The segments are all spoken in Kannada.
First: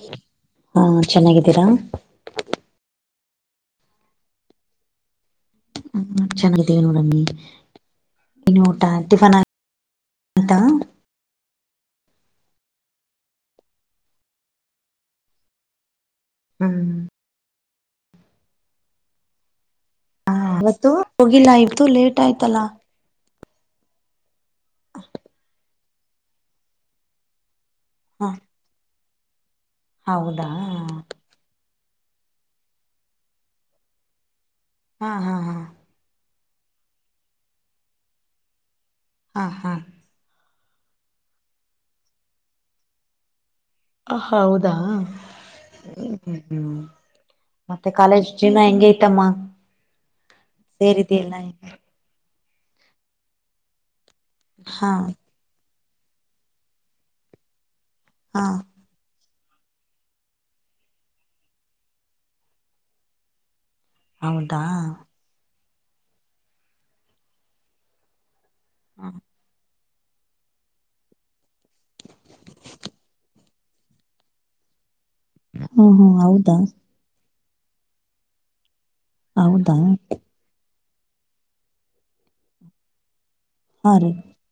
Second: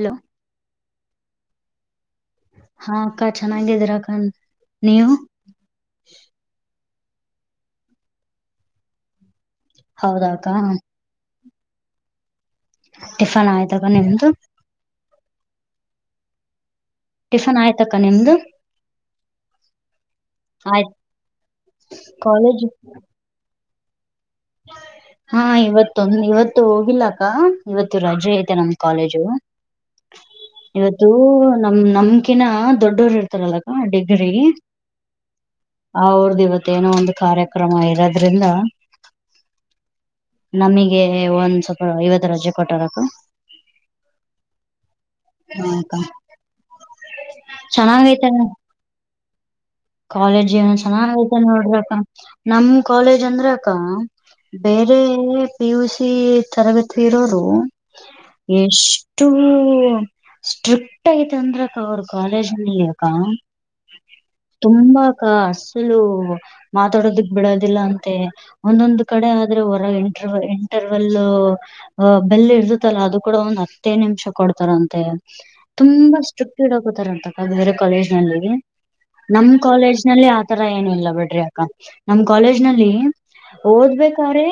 ಹಲೋ ಹಾ ಚೆನ್ನಾಗಿದ್ದೀರಾ ಹಾ ಅಕ್ಕ ಚೆನ್ನಾಗಿದೀರ ಅಕ್ಕ ನೀವು ಹ್ಮ ಚೆನ್ನಾಗಿದ್ದೇವಿ ನೋಡಮ್ಮಿ ಇನ್ನು ಊಟ ಟಿಫನ್ ಆ ಹೌದೌದಾ ಟಿಫನ್ ಆಯತಾಗ ನಿಂತು ಹ್ಮ್ ಟಿಫನ್ ಆಯ್ತಕ್ಕ ನಿಮ್ದು ಹಾ ಇವತ್ತು ಆಯ್ತು ಹೋಗಿಲ್ಲ ಇವತ್ತು ಲೇಟ್ ಆಯ್ತಲ್ಲ ಕಾಲೇಜ್ ಹಾ ಇವತ್ತೊಂದ ಇವತ್ತು ಹೋಗಿಲ್ಲಕ್ಕ ಇವತ್ತು ಹ ರಜೆ ಐತೆ ನಮ್ ಕಾಲೇಜ್ ಹೌದಾ ನಮ ನಮ್ಕಿನ ದೊಡ್ಡೋರು ಇರ್ತಾರದಕ್ಕ ಡಿಗ್ರಿ ಹಾ ಹಾ ಹಾ ಮತ್ತೇನೋ ಒಂದು ಕಾರ್ಯಕ್ರಮ ಇರೋದ್ರಿಂದ ಹಾ ಹಾ ನಮಗೆ ಒಂದ್ ಸ್ವಲ್ಪ ಐವತ್ತು ರಜೆ ಕೊಟ್ಟಾರಕ್ಕ ಹ ಹೌದಾ ಮತ್ತೆ ಚೆನ್ನಾಗ ಕಾಲೇಜ್ ಐತೆ ಜೀವನ ಹೆಂಗ ಐತಮ್ಮ ಕಾಲೇಜ್ ಜೀವನ ಚೆನ್ನಾಗ ಸೇರಿದೆಯಲ್ಲ ಐತೆ ನೋಡ್ರ ನಮ ಕಾಲೇಜ್ ಅಂದ್ರಕ್ಕ ಹಾ ಬೇರೆ ಪಿ ಯು ಸಿ ತರಗತಿ ಇರೋರು ಹಾ ಯಶ್ ಅಷ್ಟು ಸ್ಟ್ರಿಕ್ಟ್ ಐತ ಅಂದ್ರಕ್ಕ ಅವ್ರ ಕಾಲೇಜ್ನಕ ಹೌದಾ ತುಂಬಾಕ ಅಸಲು ಮಾತಾಡೋದಕ್ ಬಿಡೋದಿಲ್ಲ ಅಂತೆ ಒಂದೊಂದು ಹ್ಮ ಕಡೆ ಆದ್ರೆ ಇಂಟರ್ ಇಂಟರ್ವೆಲ್ ಬೆಲ್ಲ ಇರ್ದತಲ್ಲ ಅದು ಕೂಡ ಒಂದ್ ಹತ್ತೇ ನಿಮಿಷ ಕೊಡ್ತಾರ ಅಂತೆ ಹಾ ಹಾ ಹೌದಾ ಂತ ಬೇರೆ ಕಾಲೇಜ್ ನಲ್ಲಿ ನಮ್ ಹೌದಾ ಕಾಲೇಜ್ ನಲ್ಲಿ ಆ ತರ ಏನ ಇಿಲ್ಲ ಬಿಡ್ರಿ ಅಕ್ಕ ನಮ್ಮ್ ಕಾಲೇಜ್ ನಲ್ಲಿ ಹಾ ರೀ ಓದ್ಬೇಕ್ರೆ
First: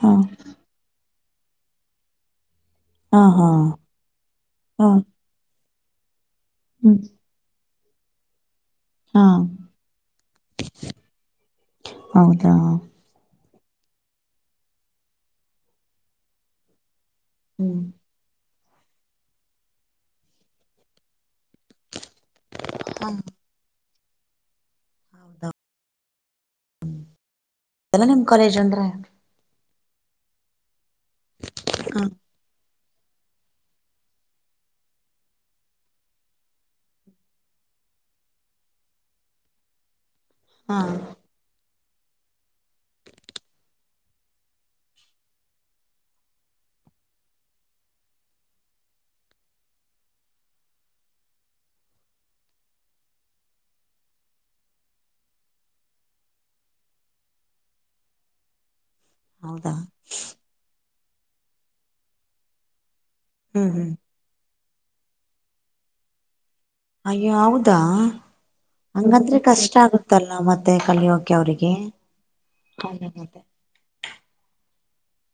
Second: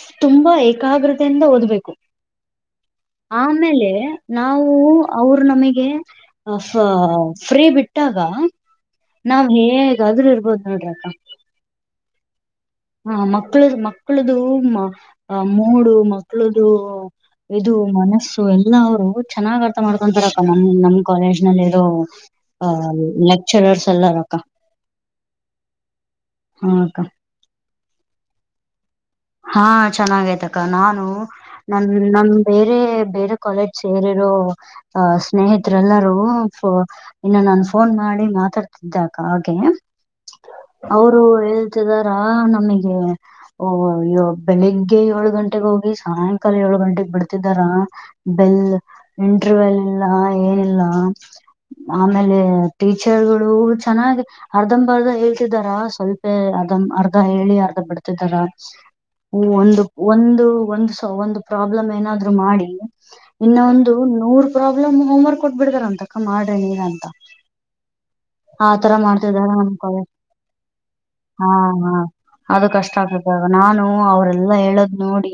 ಹಾ ತುಂಬಾ ಏಕಾಗ್ರತೆಯಿಂದ ಓದ್ಬೇಕು ಹಾ ಹಾ ಆಮೇಲೆ ನಾವು ಹಾ ಅವರು ನಮಗೆ ಹ್ಮ್ ಫ್ರೀ ಬಿಟ್ಟಾಗ ಹಾ ನಾವ್ ಹೇಗಾದ್ರೂ ಇರ್ಬೋದು ನೋಡ್ರಕ್ಕ ಹೌದಾ ಹಾ ಮಕ್ಕಳ ಮಕ್ಕಳ್ದ ಮೂಡು ಮಕ್ಕಳದು ಇದು ಹ್ಮ್ ಮನಸ್ಸು ಎಲ್ಲ ಅವರು ಚೆನ್ನಾಗ್ ಅರ್ಥ ಮಾಡ್ಕೊಂತಾರಕ್ಕ ನಮ ನಮ್ ಕಾಲೇಜ್ ನಲ್ಲಿ ಇರೋ ಹ ಲೆಕ್ಚರರ್ಸ್ ಎಲ್ಲಾರಕ್ಕ ಹೌದ ಹ್ಮಕ್ಕ ಕೆ ಜಂದ ಹಾ ಚೆನ್ನಾಗಯತಕ್ಕ ನಾನು ನನ್ ಹ ನಮ ಬೇರೆ ಬೇರೆ ಕಾಲೇಜ್ ಸೇರಿರೋ ಸ್ನೇಹಿತರೆ ಎಲ್ಲರೂ ಇನ್ನು ನ ಫೋನ್ ಮಾಡ ನಾಳಿ ಮಾತಾಡ್ತಿದ್ದಾಗ ಹಾಗೆ ಹಾ ಅವರು ಹೇಳ್ತಿದಾರ ನಮಗೆ ಯ್ಯೋ ಬೆಳಿಗ್ಗೆ ಏಳು ಗಂಟೆಗೆ ಹೋಗಿ ಸಾಯಂಕಾಲ ಏಳು ಗಂಟೆಗೆಗ್ ಬಿಡ್ತಿದ್ದಾರ ಬೆಲ್ ಇಂಟರ್ವ್ಯೂಲ್ ಇಲ್ಲ ಏನಿಲ್ಲ ಆಮೇಲೆ ಟೀಚರ್ಗಳು ಚೆನ್ನಾಗ ಅರ್ಧಂಬರ್ಧ ಹೇಳ್ತಿದಾರ ಸ್ವಲ್ಪೇ ಅರ್ ಅರ್ಧ ಹೇಳಿ ಅರ್ಧ ಬಿಡ್ತಿದಾರ ಹ ಹೌದಾ ಒಂದು ಒಂದು ಒಂದು ಒಂದು ಪ್ರಾಬ್ಲಮ್ ಏನಾದ್ರು ಮಾಡಿ ಹ್ಮ್ ಇನ್ನೊಂದು ಹ್ಮ್ ನೂರ್ ಪ್ರಾಬ್ಲಮ್ ಹೋಮ್ವರ್ಕ್ ಕೊಟ್ ಬಿಿಡಗಾರ ಅಂತಕ ಮಾಡ ಅಯ್ಯೋ ಹೌದಾ ಆತರ ಹಂಗಂದ್ರೆ ಮಾಡ್ತಿದಾರ ನಮ್ ಕಷ್ಟ ಕಾಲೇಜ್ ಆಗುತ್ತಲ್ಲ ಮತ್ತೆ ಕಲಿಯೋಕೆ ಹಾ ಅವ್ರಿಗೆ ಹಾ ಅದು ಕಷ್ಟ ಅದೇ ಮತ್ತೆ ಆಗ್ತದಾಗ ನಾನು ಅವ್ರಲ್ಲಾ ಹೇಳೋದ್ ನೋಡಿ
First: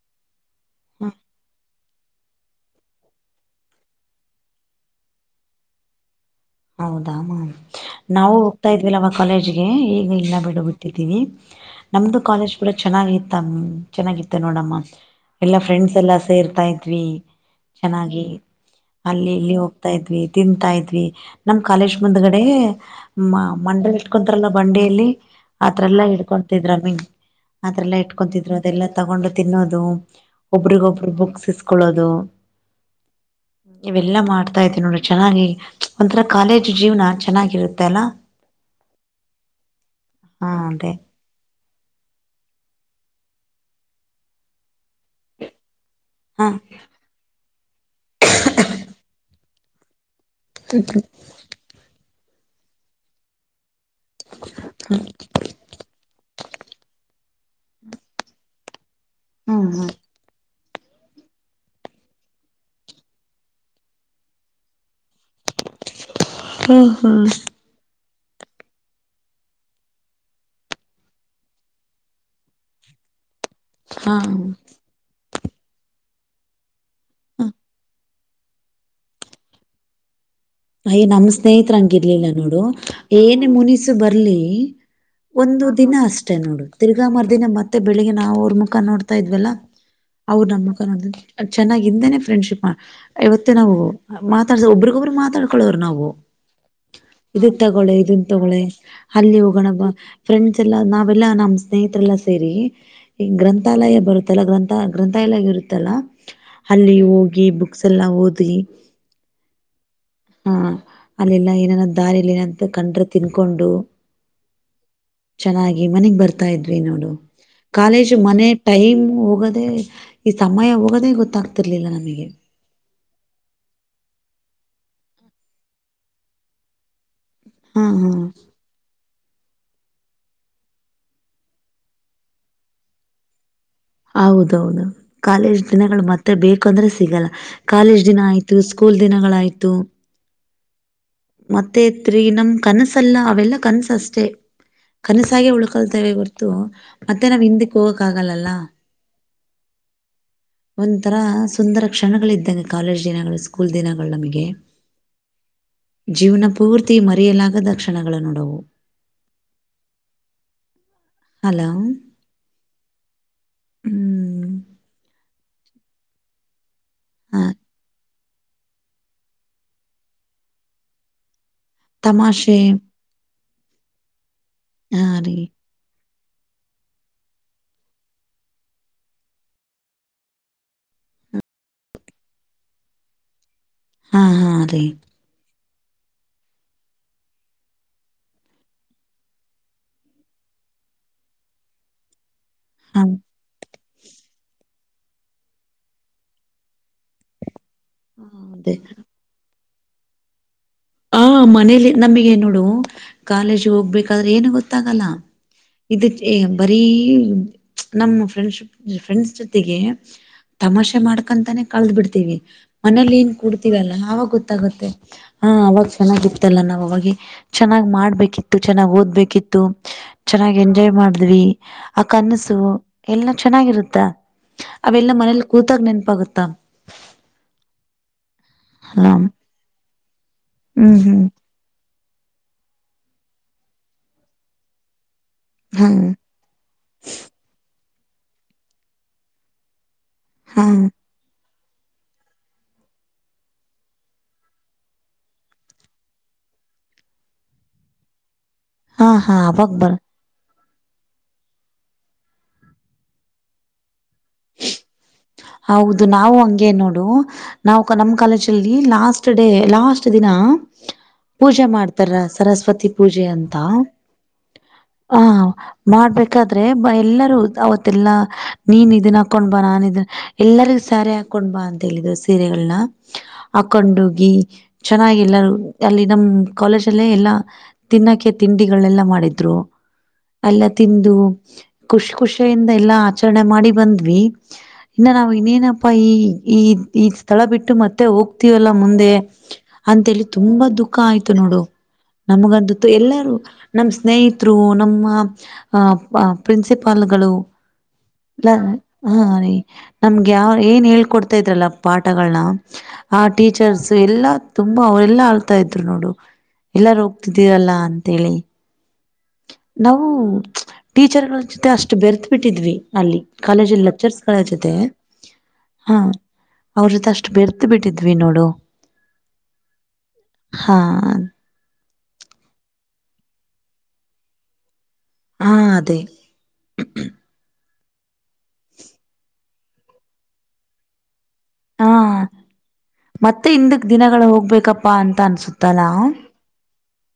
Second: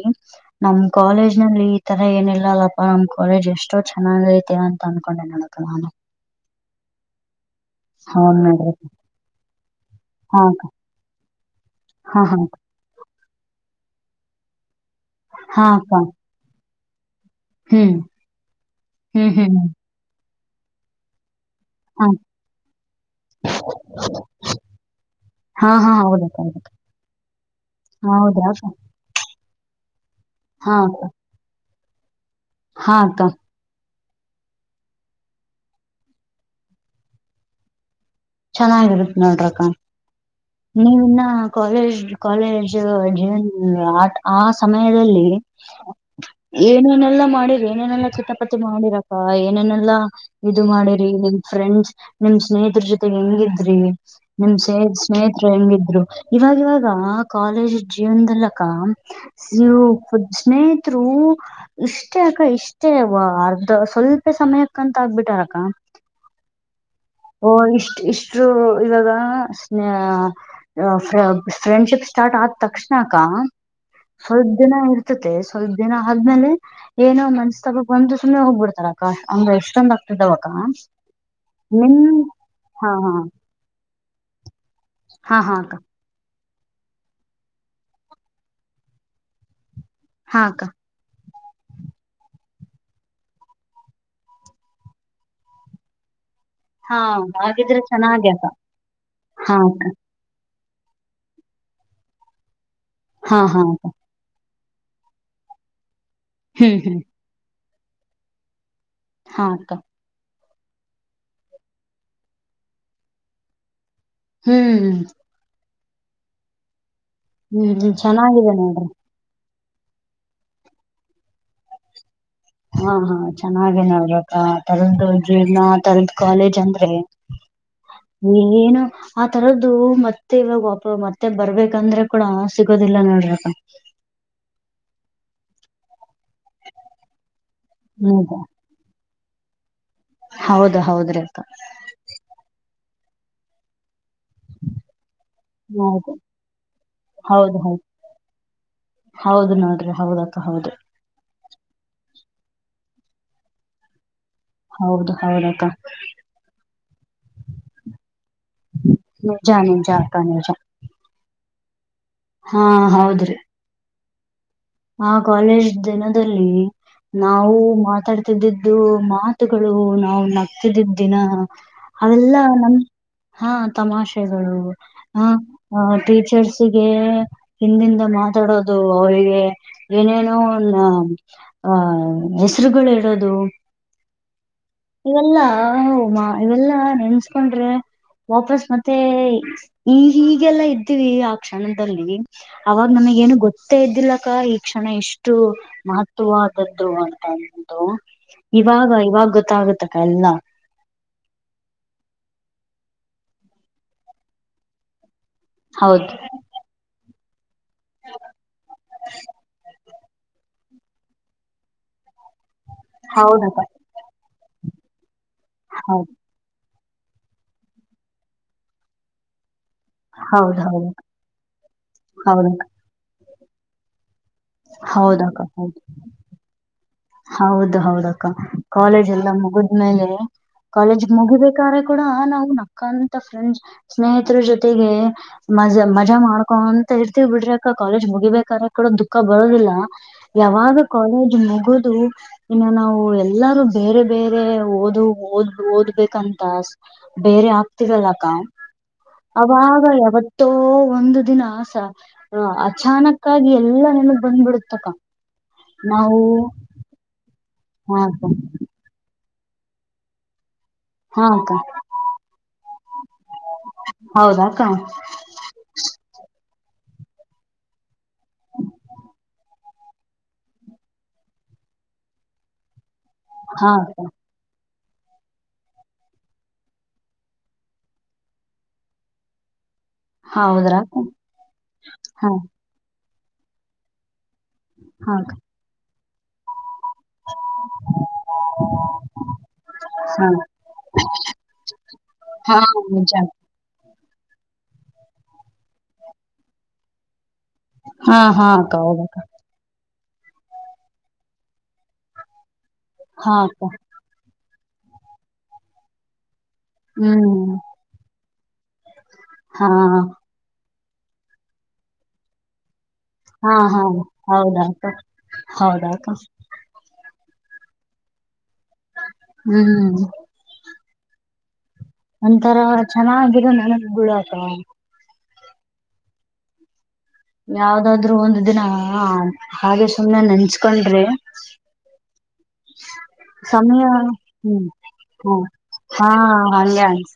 ನಮ ಹಾ ಕಾಲೇಜ್ ನಲ್ಲಿ ಈ ತರ ಏನಿಲ್ಲ ಅಲ್ಲಪ್ಪಾ ನಮ್ ಕಾಲೇಜ್ ಎಷ್ಟೋ ಚೆನ್ನಾಗ ಐತೆವ ಅಂತ ಅನ್ಕೊಂಡೆ ನಡಕ ನಾನು ಹೌದಾಮ ನಾವು ಹೌದ್ ಹೋಗ್ತಾ ನೋಡ್ರಿ ಇದ್ವಿಿಲ್ಲವ ಕಾಲೇಜ್ಗೆ ಈಗ ಇಲ್ಲ ಹಾ ಬಿಡು ಅಕ್ಕ ಬಿಟ್ಟಿದ್ದೀವಿ ನಮ್ದು ಹಾ ಹಾ ಕಾಲೇಜ್ ಕೂಡ ಚೆನ್ನಾಗಿತ್ತ ಚೆನ್ನಾಗಿತ್ತ ನೋಡಮ್ಮ ಎಲ್ಲಾ ಹಾ ಅಕ್ಕ ಫ್ರೆಂಡ್ಸ್ ಎಲ್ಲ ಸೇರ್ತಾ ಇದತ್್ವಿ ಹ್ಮ್ ಚೆನ್ನಾಗಿ ಹ್ಮ್ ಅಲ್ಲಿ ಹ್ಮ್ ಇಲ್ಲಿ ಹ್ಮ್ ಹೋಗ್ತಾ ಇದ್ವಿ ತಿಂತಾ ಇದ ಇದ್ವಿ ನಮ್ ಕಾಲೇಜ್ ಹಾ ಮುಂದ್ಗಡೆ ಮಂಡಲ್ ಇಟ್ಕೊಂತರಲ್ಲ ಬಂಡಿಯಲ್ಲಿ ಹಾ ಹಾ ಆತ್ರರೆಲ್ಲ ಹೌದಕ್ಕ ಹೌದಕ್ಕ ಇಡ್ಕೊತಿದ್ರ ಮೀನ್ ಆ್ರರೆಲ್ಲ ಹೌದಾ ಇಟ್ಕೊತಿದ್ರು ಅಕ್ಕ ಅದೆಲ್ಲಾ ತಗೊಂಡ ತಿನ್ನೋದು ಹಾ ಒಬರಿಗ ಅಕ್ಕ ಒಬ್ರು ಬುಕ್ಸ್ ಇಸ್ಕೊಳ್ಳೋದು ಹಾ ತ ಇವೆಲ್ಲಾ ಮಾಡ್ತಾ ಇದೀವಿ ನೋಡಿ ಚೆನ್ನಾಗಿ ಒಂಥರ ಕಾಲೇಜ್ ಜೀವನ ಚೆನ್ನಾಗಿರುತ್ತೆ ಅಲ್ಲಾ ಚೆನ್ನಾಗಿರುತ್ತ ನೋಡ್ರಕ್ಕ ಹಾ ಅದೇ ನೀವಿನ್ನ ಕಾಲೇಜ್ ಕಾಲೇಜ್ ಜನ್ ಆ ಆ ಸಮಯದಲ್ಲಿ ಹಾ ಏನೇನೆಲ್ಲಾ ಮಾಡಿರಿ ಏನೇನೆಲ್ಲ ಚಟನಪತಿ ಮಾಡಿರಕ್ಕ ಏನೇನೆಲ್ಲಾ ಇದು ಮಾಡಿರಿ ನಿಮ್ ಫ್ರೆಂಡ್ಸ್ ನಿಮ್ ಸ್ನೇಹಿತರ ಜೊತೆಗೆ ಹೆಂಗಿದ್ರಿ ನಿಮ್ ಸ್ೇ ಸ್ನೇಹತ್ರು ಹೆಂಗಿದ್ರು ಇವಾಗ ಇವಾಗ ಕಾಲೇಜ್ ಜೀವನದಲ್ಲಕ ಹ್ಮ್ ನೀವುಫು ಸ್ನೇಹ ರು ಇಷ್ಟೇ ಅಕ್ಕ ಇಷ್ಟೇ ಅರ್ಧ ಸ್ವಲ್ಪ ಸಮಯಕ್ಕಂತ ಆಗ್ಬಿಟ್ಟಾರಕ್ಕ ಹ್ಮ್ ಹ್ಮ್ ಓ ಇಷ್ಟ್ ಇಷ್ಟರು ಇವಾಗ ಸ್ನ ಫ್ರೆಂಡ್ಶಿಪ್ ಸ್ಟಾರ್ಟ್ ಆದ ತಕ್ಷಣ ಹಾ ಸ್ವಲ್ಪ ದಿನ ಇರ್ತತೆ ಸ್ವಲ್ಪ ದಿನ ಆದ್ಮೇಲೆ ಏನೋ ಮನ್ಸ್ ತಗಕ್ ಬಂದು ಸುಮ್ಮನೆ ಹೋಗಬ ಬಿಡ್ತ ಅಂದ್ರ ಎಷ್ಟೊಂದ ಆತಿದವ ಅಯ್ ನಮ್ ಸ್ನೇಹತ್ರರ ಹಂಗಿರ್ಲಿಲ್ಲ ನೋಡು ಹಾ ಏನ ಮುನಿಸು ಬರ್ಲಿ ಹಾ ಹಾ ಹಾ ಒಂದು ಅಕ್ಕ ದಿನ ಅಷ್ಟೆ ನೋಡುದು ತಿರ್ಗಾ ಮಾರದಿನ ಮತ್ತೆ ಬೆಳಿಗ್ಗೆಾಾವ ಅವ್ರ ಮುಖಾ ನೋಡ್ತಾ ಇದ್ವಲ್ಲ ಹಾ ಅವ್ರ ಅಕ್ಕ ನಮ್ಮ ಮುಖೋ ಚನ್ನಾಗಿಿಂದೇನೆ ಫ್ರೆಂಡ್ಶಿಪ್ ಇವತ್ತೇ ನಾವು ಮಾತಾಡ್ಸ ಒಬ್ರಗೊಬರು ಮಾತಾಡ್ಕೊಳೋರು ನಾವು ಹಾ ಇದನ್ ಹಾಗಿದ್ರೆ ತಗೊಳ್ಳಳೆ ಇದನ್ ಚೆನ್ನಾಗಿ ಅಕ್ಕ ತಗೊಳ್ಳಳೆ ಅಲ್ಲಿ ಹಾ ಹೋಗೋಣ ಬ ಅಕ್ಕ ಫ್ರೆಂಡ್ ಲ್ಲ ನಾವೆಲ್ಲಾ ನಮ್ಮ್ ಸ್ನೇಹಿತರೆಲ್ಲಾ ಸೇರಿ ಈ ಹಾ ಹಾ ಅಕ್ಕ ಗ್ರಂಥಾಲಯ ಬರುತ್ತಲ್ಲ ಗ್ರಂ ಗ್ರಂಥ ಎಲ್ಲಾಗಿ ಇರುತ್ತಲ್ಲ ಹ್ಮ್ ಅಲ್ಲಿ ಹ್ಮ್ ಹೋಗಿ ಬುಕ್ಸ್ ಎಲ್ಲ ಓದಿ ಹಾಕ್ಕ ಹಾ ಅಲ್ಲೆಲ್ಲಾ ಏನನ ದಾರಿಲ್ಲಿ ಏನಂತ ಕಂಡ್ರ ತಿನ್ಕೊಂಡು ಹ್ಮ್ ಚೆನ್ನಾಗಿ ಮನೆಗ್ ಬರ್ತಾ ಇದ್ವಿ ನೋಡು ಹ್ಮ್ ಹ್ಮ್ ಕಾಲೇಜು ಮನೆ ಚೆನ್ನಾಗಿದೆ ನೋಡ್ರಿ ಟೈಮ್ ಹೋಗದ ಮತ್ತೆ ಈ ಸಮಯ ಹೋಗದೇ ಗೊತ್ತಾಗ್ತಿರ್ಲಿಲ್ಲ ನಮಗೆ ಹಾ ಹಾ ಚೆನ್ನಾಗೇ ನೋಡ್ಬೇಕಾ ತರದ ಜೀರ್ನ ತರದ ಕಾಲೇಜ್ ಅಂದ್ರೆ ಹಾ ಹಾ ಈಗಏನು ಆ ತರದ್ದದು ಮತ್ತೆ ಇವಾಗ ಮತ್ತೆ ಬರ್ಬೇಕಂದ್ರೆ ಕೂಡ ಸಿಗೋದಿಲ್ಲ ನೋಡ್ರ ಹೌದೌದು ಕಾಲೇಜ್ ದಿನಗಳು ಮತ್ತೆ ಮತ್ತ ಬೇಕಂದ್ರೆ ಸಿಗಲ್ಲ ಕಾಲೇಜ್ ದಿನ ಆಯ್ತು ಸ್ಕೂಲ್ ದಿನಗಳಾಯ್ತು ಹೌದ ಹೌದ ಹೌದ್ರಿ ಅಕ್ಕ ಮತ್ತೆತ್ರಿ ನಮ ಕನಸಲ್ಲ ಅವೆಲ್ಲ ಕನ್ಸಷ್ಟ ಅಷ್ಟ ಕನಸಾಗೆ ಉಳ್ಕಲ್ತೇವೆ ಹೌದು ಹೊರ್ತು ಮತ್ತೆ ನಾವ್ ಹೌದು ಹಿಂದಿಕ್ ಹೌದು ಹೋಗಕ್ ಆಗಲ್ಲಲ್ಲ ಹೌದು ನೋಡ್ರಿ ಹೌದಕ್ಕ ಹೌದು್ರ ಒಂಥರ ಸುಂದರ ಕ್ಷಣಗಳ ಇದ್ದಂಗೆ ಕಾಲೇಜ್ ದಿನಗಳು ಸ್ಕೂಲ್ ದಿನಗಳನ ಮೇಲೆ ಹೌದು ಹೌದಕ್ಕ ಜೀವನ ಪೂರ್ತಿ ಮರೆಯಲಾಗದ ಕ್ಷಣಗಳು ನೋಡವು ನಿಜ ನೀಜತ ನಿಜ ಹಲೋ ಹಾ ಹೌದ್ರಿ ಹ್ಮ್ ಆ ಕಾಲೇಜ್ ದಿನದಲ್ಲಿ ಹ ನಾವು ಮಾತಾಡ್ ತಿದ್ದು ಮಾತುಗಳು ನಾವು ನಗ್ತಿದ್ದಿದ್ದ ದಿನ ಅವೆಲ್ಲ ತಮಾಷೆ ನ ಹಾ ತಮಾಷೆಗಳು ಹಾ ಹ ರೀ ಚರ್ಸ್ಗೆ ಹಿಂದಿಂದ ಮಾತಾಡೋದು ಅವರಿಗೆ ಏನೇನೋ ನ ಆಹ ಹೆಸರುಗಳು ಇಡೋದು ಹಾ ಹಾ ರೀ ಇವೆಲ್ಲಾ ಹಮ್ಮ ಇವೆಲ್ಲಾ ನೆನ್ಸ್ಕೊಂಡ್ರೆ ವಾಪಸ್ ಮತ್ತೆ ಈ ಹೀಗೆಲ್ಲಾ ಇದ್ದೀವಿ ಆ ಕ್ಷಣದಲ್ಲಿ ಅವಾಗ ಹ ನಮಗ ಏನು ಗೊತ್ತೇ ಇದ್ದಿಲ್ಲ ಶಿಕ್ಷಣ ಎಷ್ಟು ಮಹತ್ವಾದದ್ದು ಅಂತ ಹೌದೇ ಇವಾಗ ಇವಾಗ ಗೊತ್ತಾಗತ್ತಕ್ಕ ಎಲ್ಲಾ ಹ ಮನೇಲಿ ನಮಗೆ ನೋಡು ಕಾಲೇಜ್ ಹೋಗ್ಬೇಕಾದ್ರೆ ಏನು ಗೊತ್ತಾಗಲ್ಲ ಇ ಹೌದು ಬರೀ ನಮ್ಮ ಫ್ರೆಂಡ್ಶಿಪ್ ಫ್ರೆಂಡ್ಸ್ ಜೊತೆಗೆ ತಮಾಷೆ ಮಾಡ್ಕಂತಾನೇ ಕಳದ್ ಬಿಡ್ತೀವಿ ಮನೇಲಿ ಏನ್ ಹೌದಕ್ಕ ಕೂಡ್ತಿವಲ್ಲ ಆವಾಗ ಗೊತ್ತಾಗುತ್ತೆ ಹಾ ಅವಾಗ ಹೌದು ಚೆನ್ನಾಗಿ ಇತ್ತಲ್ಲ ನಾವ್ ಅವಾಗ ಚೆನ್ನಾಗಿ ಮಾಡ್ಬೇಕಿತ್ತು ಚೆನ್ನಾಗಿ ಓದ್ಬೇಕಿತ್ತು ಹೌದ ಚೆನ್ನಾಗಿ ಹೌದು ಎಂಜಾಯ್ ಮಾಡಿದ್ವಿ ಆ ಕನಸು ಹೌದಕ್ಕ ಎಲ್ಲ ಚೆನ್ನಾಗಿರುತ್ತ ಅವೆಲ್ಲ ಮನೇಲಿ ಹೌದಕ್ಕ ಹೌದು ಕೂತಾಗ ನೆನಪಾಗುತ್ತ ಹೌದು ಹೌದಕ್ಕ ಕಾಲೇಜ್ ಹಲೋ ಎಲ್ಲ ಮುಗಿದ್ಮೇಲೆ ಹ್ಮ್ ಕಾಲೇಜ ಹ್ಮ್ ಮುಗಿಬೇಕ ಕೂಡ ನಾವು ನಕ್ಕಂತ ಫ್ರೆಂಡ್ ಸ್ನೇಹಿತರ ಜೊತೆಗೆ ಮಜಾ ಹ್ಮ್ ಮಜಾ ಮಾಡ್ಕೊಂತ ಇರ್ತೀವಿ ಬಿಡ್ರಿ ಅಕ್ಕ ಕಾಲೇಜ್ ಮುಗಿಬೇಕಾರೆರ ಕಡ ದುಃಖ ಬರೋದಿಲ್ಲಾ ಹಾ ಯಾವಾಗ ಕಾಲೇಜ ಇನ್ನು ನಾವು ಎಲ್ಲಾರೂ ಬೇರೆ ಬೇರೆ ಓದು ಓದ್ ಓದ್ಬೇಕಂತ ಬೇರೆ ಆಗ್ತರಲ್ಲಕ್ಕ ಹಾ ಹಾ ಹಾ ಅವಾಗ ಬರ ಯಾವತ್ತೂ ಒಂದು ದಿನಸ ಅಚಾನಕ್ಕ ಆಾಗಿ ಎಲ್ಲ ನೆನಗ್ ಬಂದ್ಬಿಡತಕ್ಕ ಹೌದು ನಾವು ಹಂಗೆ ನೋಡು ನಾವು ಹಾ ನಮ್ ಅಕ್ಕ ಕಾಲೇಜ ಅಲ್ಲಿ ಲಾಸ್ ಲಾಸ್ಟ್ ಡೇ ಲಾಸ್ಟ್ ದಿನ ಹಾ ಅಕ್ಕ ಪೂಜೆ ಮಾಡ್ತಾರ ಸರಸ್ವತಿ ಪೂಜೆ ಅಂತ ಹೌದಾಕ್ಕ ಹ ಮಾಡ್ಬೇಕಾದ್ರೆ ಎಲ್ಲರೂ ಅವತ್ತೆಲ್ಲಾ ನೀನ್ ಇದನ್ ಹಾಕೊಂಡ್ ಬಾ ನಾನನ್ ಇದನ್ ಎಲ್ಲರಿಗ ಸಾರಿ ಹಾಕೊಂಡ್ ಬಾ ಅಂತ ಹೇಳಿದ್ ಸೀರೆಗಳನ್ನ ಹಾ ಅಕ್ಕ ಹಾಕೊಂಡೋಗಿ ಚೆನ್ನಾಗಿ ಎಲ್ಲಾರು ಅಲ್ಲಿ ನಮ ಕಾಲೇಜ ಅಲ್ಲೇ ಎಲ್ಲಾ ತಿನ್ನಕ್ಕೆೆ ತಿಂಡಿಗಳೆಲ್ಲ ಮಾಡಿದ್ರು ಎಲ್ಲ ಹೌದ್ರಾ ಅಕ್ಕ ತಿಂದು ಖುಷ್ ಹಾ ಖುಷಿಯಿಂದ ಎಲ್ಲಾ ಆಚರಣೆ ಮಾಡಿ ಬಂದ್ವಿ ಇನ್ನು ಹಾ ಅಕ್ಕ ನಾವವು ಇನ್ನೇನಪ್ಪಾ ಈ ಈ ಈ ಸ್ಥಳ ಬಿಟ್ಟು ಮತ್ತೆ ಹೋಗ್ತವಲ್ಲ ಮುಂದೆ ಅಂತೇಳಿ ಹಾ ತುಂಬಾ ದುಃಖ ಆಯ್ತು ನೋಡು ಹಾ ನಮಗಂತತ್ತುು ನಿಜ ಎಲ್ಲಾರೂ ನಮ ಸ್ನೇಹಿತರು ನಮ್ಮ ಪ್ರಿನ್ಸಿಪಾಲ್ಗಳು ಹಾ ಹಾ ಇ ಅಕ್ಕ ಹೌದಕ್ಕ ಹಾ ರೀ ನಮ್ಗೆ ಯಾವ ಏನ್ ಹೇಳ್ಕೊಡ್ತಾ ಇದ್ರಲ್ಲ ಪಾಠಗಳನ್ನ ಆ ಹಾ ಅಕ್ಕ ಟೀಚರ್ಸ್ ಎಲ್ಲಾ ತುಂಬಾ ಅವರೆಲ್ಲಾ ಆಳ್ತಾ ಇದ್ರು ನೋಡು ಎಲ್ಲಾರು ಹ್ಮ್ ಹೋಗ್ತಿದ್ದೀರಲ್ಲ ಅಂತೇಳಿ ಹಾ ನಾವು ಟೀಚರ್ಗಳ ಜೊತೆ ಅಷ್ಟು ಬೆರೆತ ಬಿಿಟ್ಟಿದ್ವಿ ಅಲ್ಲಿ ಹಾ ಹಾ ಕಾಲೇಜಲ್ಲಿ ಲೆಕ್ಚರ್ಸ್ಗಳ ಹೌದಾ ಜೊತೆ ಅಕ್ಕ ಹೌದಾ ಹ ಅಕ್ಕ ಅವ್ರ ಜೊತೆ ಅ ಬೆರೆತ ಬಿಟ್ಟಿದ್ವಿ ನೋಡು ಹ್ಮ್ ಹಾ ಒಂಂತರ ಚೆನ್ನಾಗಿರೋ ನನಗ್ ಬಿಡಾಕ ಹಾ ಅದೇ ಯಾವ್ದಾದ್ರು ಒಂದ ದಿನ ಹಾಗೆ ಸುಮ್ನೆ ನೆಂಚ್ಕೊಂಡ್ರಿ ಹಾ ಮತ್ತೆ ಸಮಯ ಹಿಂದಕ್ ದಿನಗಳು ಹ್ಮ್ ಹೋಗ್ಬೇಕಪ್ಪಾ ಅಂತ ಹ್ಮ ಅನ್ಸುತ್ತಲ್ಲ ಹಾ ಹಾಗೆ ಅನ್ಸ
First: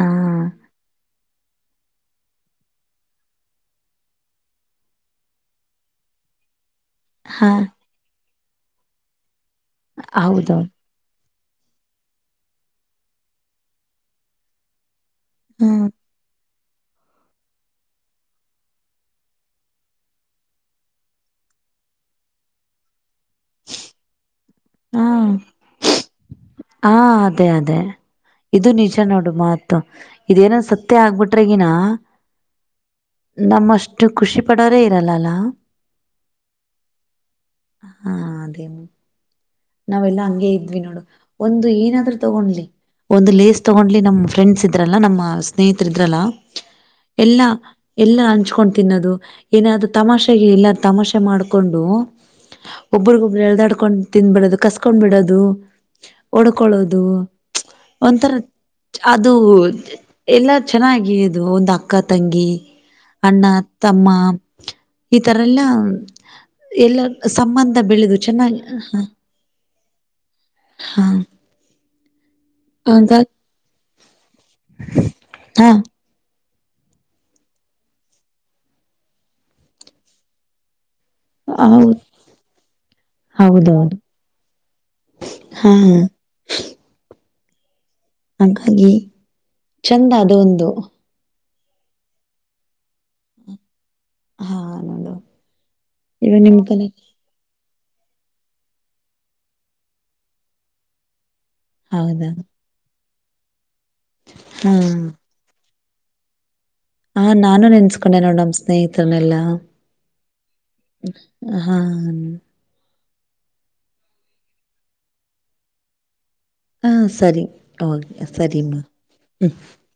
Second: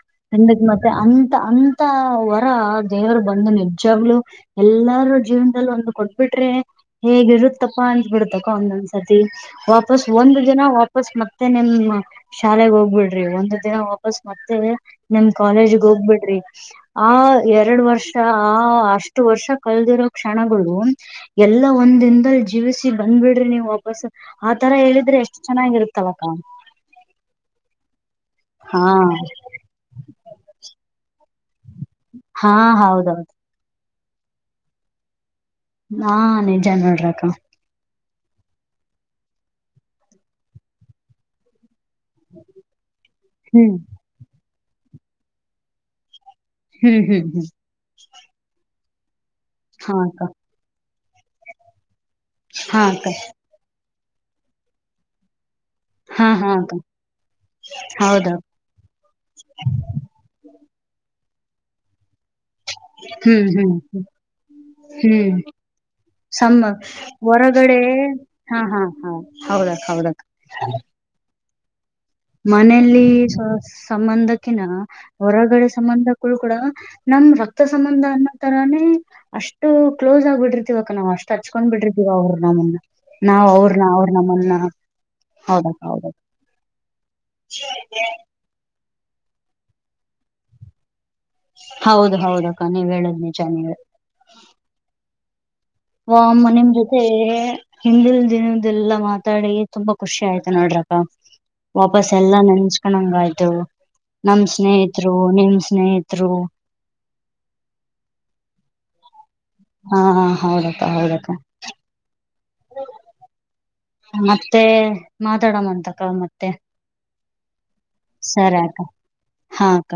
ಹಾ ಎಂದಕ್ ಮತ್ತೆ ಅ ಅಂತ ವರ ದೇವರು ಬಂದು ನಿಜಾಗ್ಲು ಎಲ್ಲಾರೂ ಜೀವನದಲ್ಲಿ ಒಂದು ಕೊಟ್ಬಿಟ್ಟ ಅೆ ಹಾ ಹೇಗಿರುತ್ತಪ್ಪಾ ಅನ್ತ್ಬಿಡ್ತಕ್ಕ ಒಂದೊಂದ್ಸರ್ತಿ ವಾಪಸ್ ಒಂದ್ ಹೌದೌದು ದಿನ ವಾಪಸ್ ಮತ್ತ ಮತ್ತೆ ನಿಮ್ ಶಾಲೆೆಗೆ ಹೋಗ್ಬಿಡ್ರಿ ಒಂದು ದಿನ ವಾಪಸ್ ಮತ್ತೆ ನಮ್ ಕಾಲೇಜಗ್ ಹ್ಮ್ ಹೋಗ್ಬಿಡ್ರಿ ಆ ಎರಡ್ ವರ್ಷ ಆ ಅಷ್ಟು ವರ್ಷ ಕಲ್ದಿರೋ ಕ್ಷಣಗಳು ಎ ಎಲ್ಲಾ ಒಂದ್ ದಿನದಲ್ಲಿ ಜೀವಿಸಿ ಬಂದ್ಬಿಡ್ರಿ ನೀ್ ವಾಪಸ್ ಆತರ ಹಾ ಹೇಳಿದ್ರೆ ಎಷ್ಟು ಚೆನ್ನಾಗಿರುತ್ತವ ಕ ಹಾ ಅದೇ ಅದೇ ಇದು ಹಾ ನಿಜ ನೋಡು ಮಾತು ಇದೇನ ಸತ್ತೇ ಆಗ್ಬಿಟ್ಟು ಟಗಿನ ಹಾ ಹೌದೌದು ನಮ್ಮಷ್ಟು ಖುಷಿ ಪಡೋಾರೇ ಇರಲ್ಲಲ್ಲ ಹಾ ನಿಜ ನೋಡ್ರಕ್ಕ ಹಾ ಅದೇ ನಾವೆಲ್ಲಾ ಹಂಗಗೆ ಇದ್ವಿ ನೋಡು ಒಂದು ಏನ ತಗೊಂಡ್ಲಿ ಒಂದು ಲೇಸ್ ಹ್ಮ್ ತಗೊಂಡ್ಲಿ ನಮ್ಮ್ ಫ್ರೆಂಡ್ಸ್ ಇದ್ರಲ್ಲ ನಮ್ಮ ಸ್ನೇಹಿತರ ಇದ್ರಲ್ಲಾ ಹ್ಮ್ ಹ್ಮ್ ಎಲ್ಲ ಹ್ಮ್ ಎಲ್ಲ ಹಂಚ್ಕೊಂಡ ತಿನ್ನೋದು ಏನಾದ್ರೂ ಹಾ ಅಕ್ಕ ತಮಾಷೆಗೆ ಎಲ್ಲು ತಮಾಷೆ ಮಾಡ್ಕೊಂಡು ಹಾ ಅಕ್ಕ ಒಬರಿಗೊಬ್ರು ಎಳದಾಡ್ಕೊಂಡ್ ತಿಿಂದಬಿಡದು ಕಸ್ಕೊಂಡ್ ಬಿಡೋದು ಹಾ ಹಾ ಅಕ್ಕ ಒಡ್ಕೊಳ್ಳೋದು ಹೌದ ಒಂಥರ ಅದು ಎಲ್ಲ ಚೆನ್ನಾಗಿ ಇದು ಒಂದು ಅಕ್ಕ ತಂಗಿ ಅಣ್ಣ ಹ್ಮ್ ಹ್ಮ್ ತಮ್ಮ ಈ ಹ್ಮ್ ತರ ಎಲ್ಲ ಸಮ್ಮ ಎಲ್ಲ ಸಂಬಂಧ ಬೆಳೆದು ಚೆನ್ನಾಗಿ ಹೌದಾ ಹೌದಾ ಹಾ ಮನೇೆಯಲ್ಲಿ ಸಂಬಂಧಕ್ಕಿನ ಹಾ ಹೊರಗಡೆ ಸಂಬಂಧಕ್ಕಳ ಕೂಡ ನಮ ರಕ್ತ ಸಂಬಂಧ ಅನ್ನೋ ತರಾನೇ ಅಷ್ಟು ಕ್ಲೋಸ್ ಆಗ್ಬಿಟ್ಟಿರ್ತಿವ ಅಕ್ಕ ನಾವ್ ಅಷ್ಟ್ ಹಚ್ಕೊಂಡ್ ಹೌದು ಬಿಡ್ರಿದೀವ ಅವ್ರರು ನಮ್ಮನ್ನ ನಾವ್ ಅವ್ರನ್ನ ಹೌದೌದು ಅವ್ರ ನಮ್ಮನ್ನ ಹೌದದು ಹಾ ಹೌದು ಹಾಗಾಗಿ ಚಂದ ಅದು ಒಂದು ಹೌದು ಹೌದಕ್ಕ ನೀವ್ ಹೇಳದ್ ನಿಜ ನೀ ಹಾ ನೋಡ ವ ಮ ನಿಮ ಜೊತೆ ಹಿಂದಿಲ್ ದಿನ್ದಲ್ಲಾ ಮಾತಾಡಿ ತುಂಬಾ ಖುಷಿ ಆಯ್ತು ನೋಡ್ರಪ್ಪ ವಾಪಸ್ ಹೌದಾ ಎಲ್ಲಾ ನೆನ್ಚ್ಕೊಂಡಂಗ ಆಯ್ತು ನಮ ಹಾ ಸ್ನೇಹಿತರು ನಿಮ್ ಸ್ನೇಹತ್ರರು ಹ ನಾನು ನೆನ್ಸ್ಕೊಂಡೆ ನೋಡ್ ನಮ್ಮ್ ಸ್ನೇಹಿತರನೆಲ್ಲಾ ಹಾ ಹೌದಪ್ಪ ಹೌದಪ್ಪ ಹಾ ಮತ್ತೆ ಮಾತಾಡಣ ಅಂತಕ್ಕ ಮತ್ತೆ ಹಾ ಸರಿ ಓ ಸರಿ ಸರಿಮ್ಮ ಅಕ್ಕ ಹ್ಮ್ ಹಾ ಅಕ್ಕ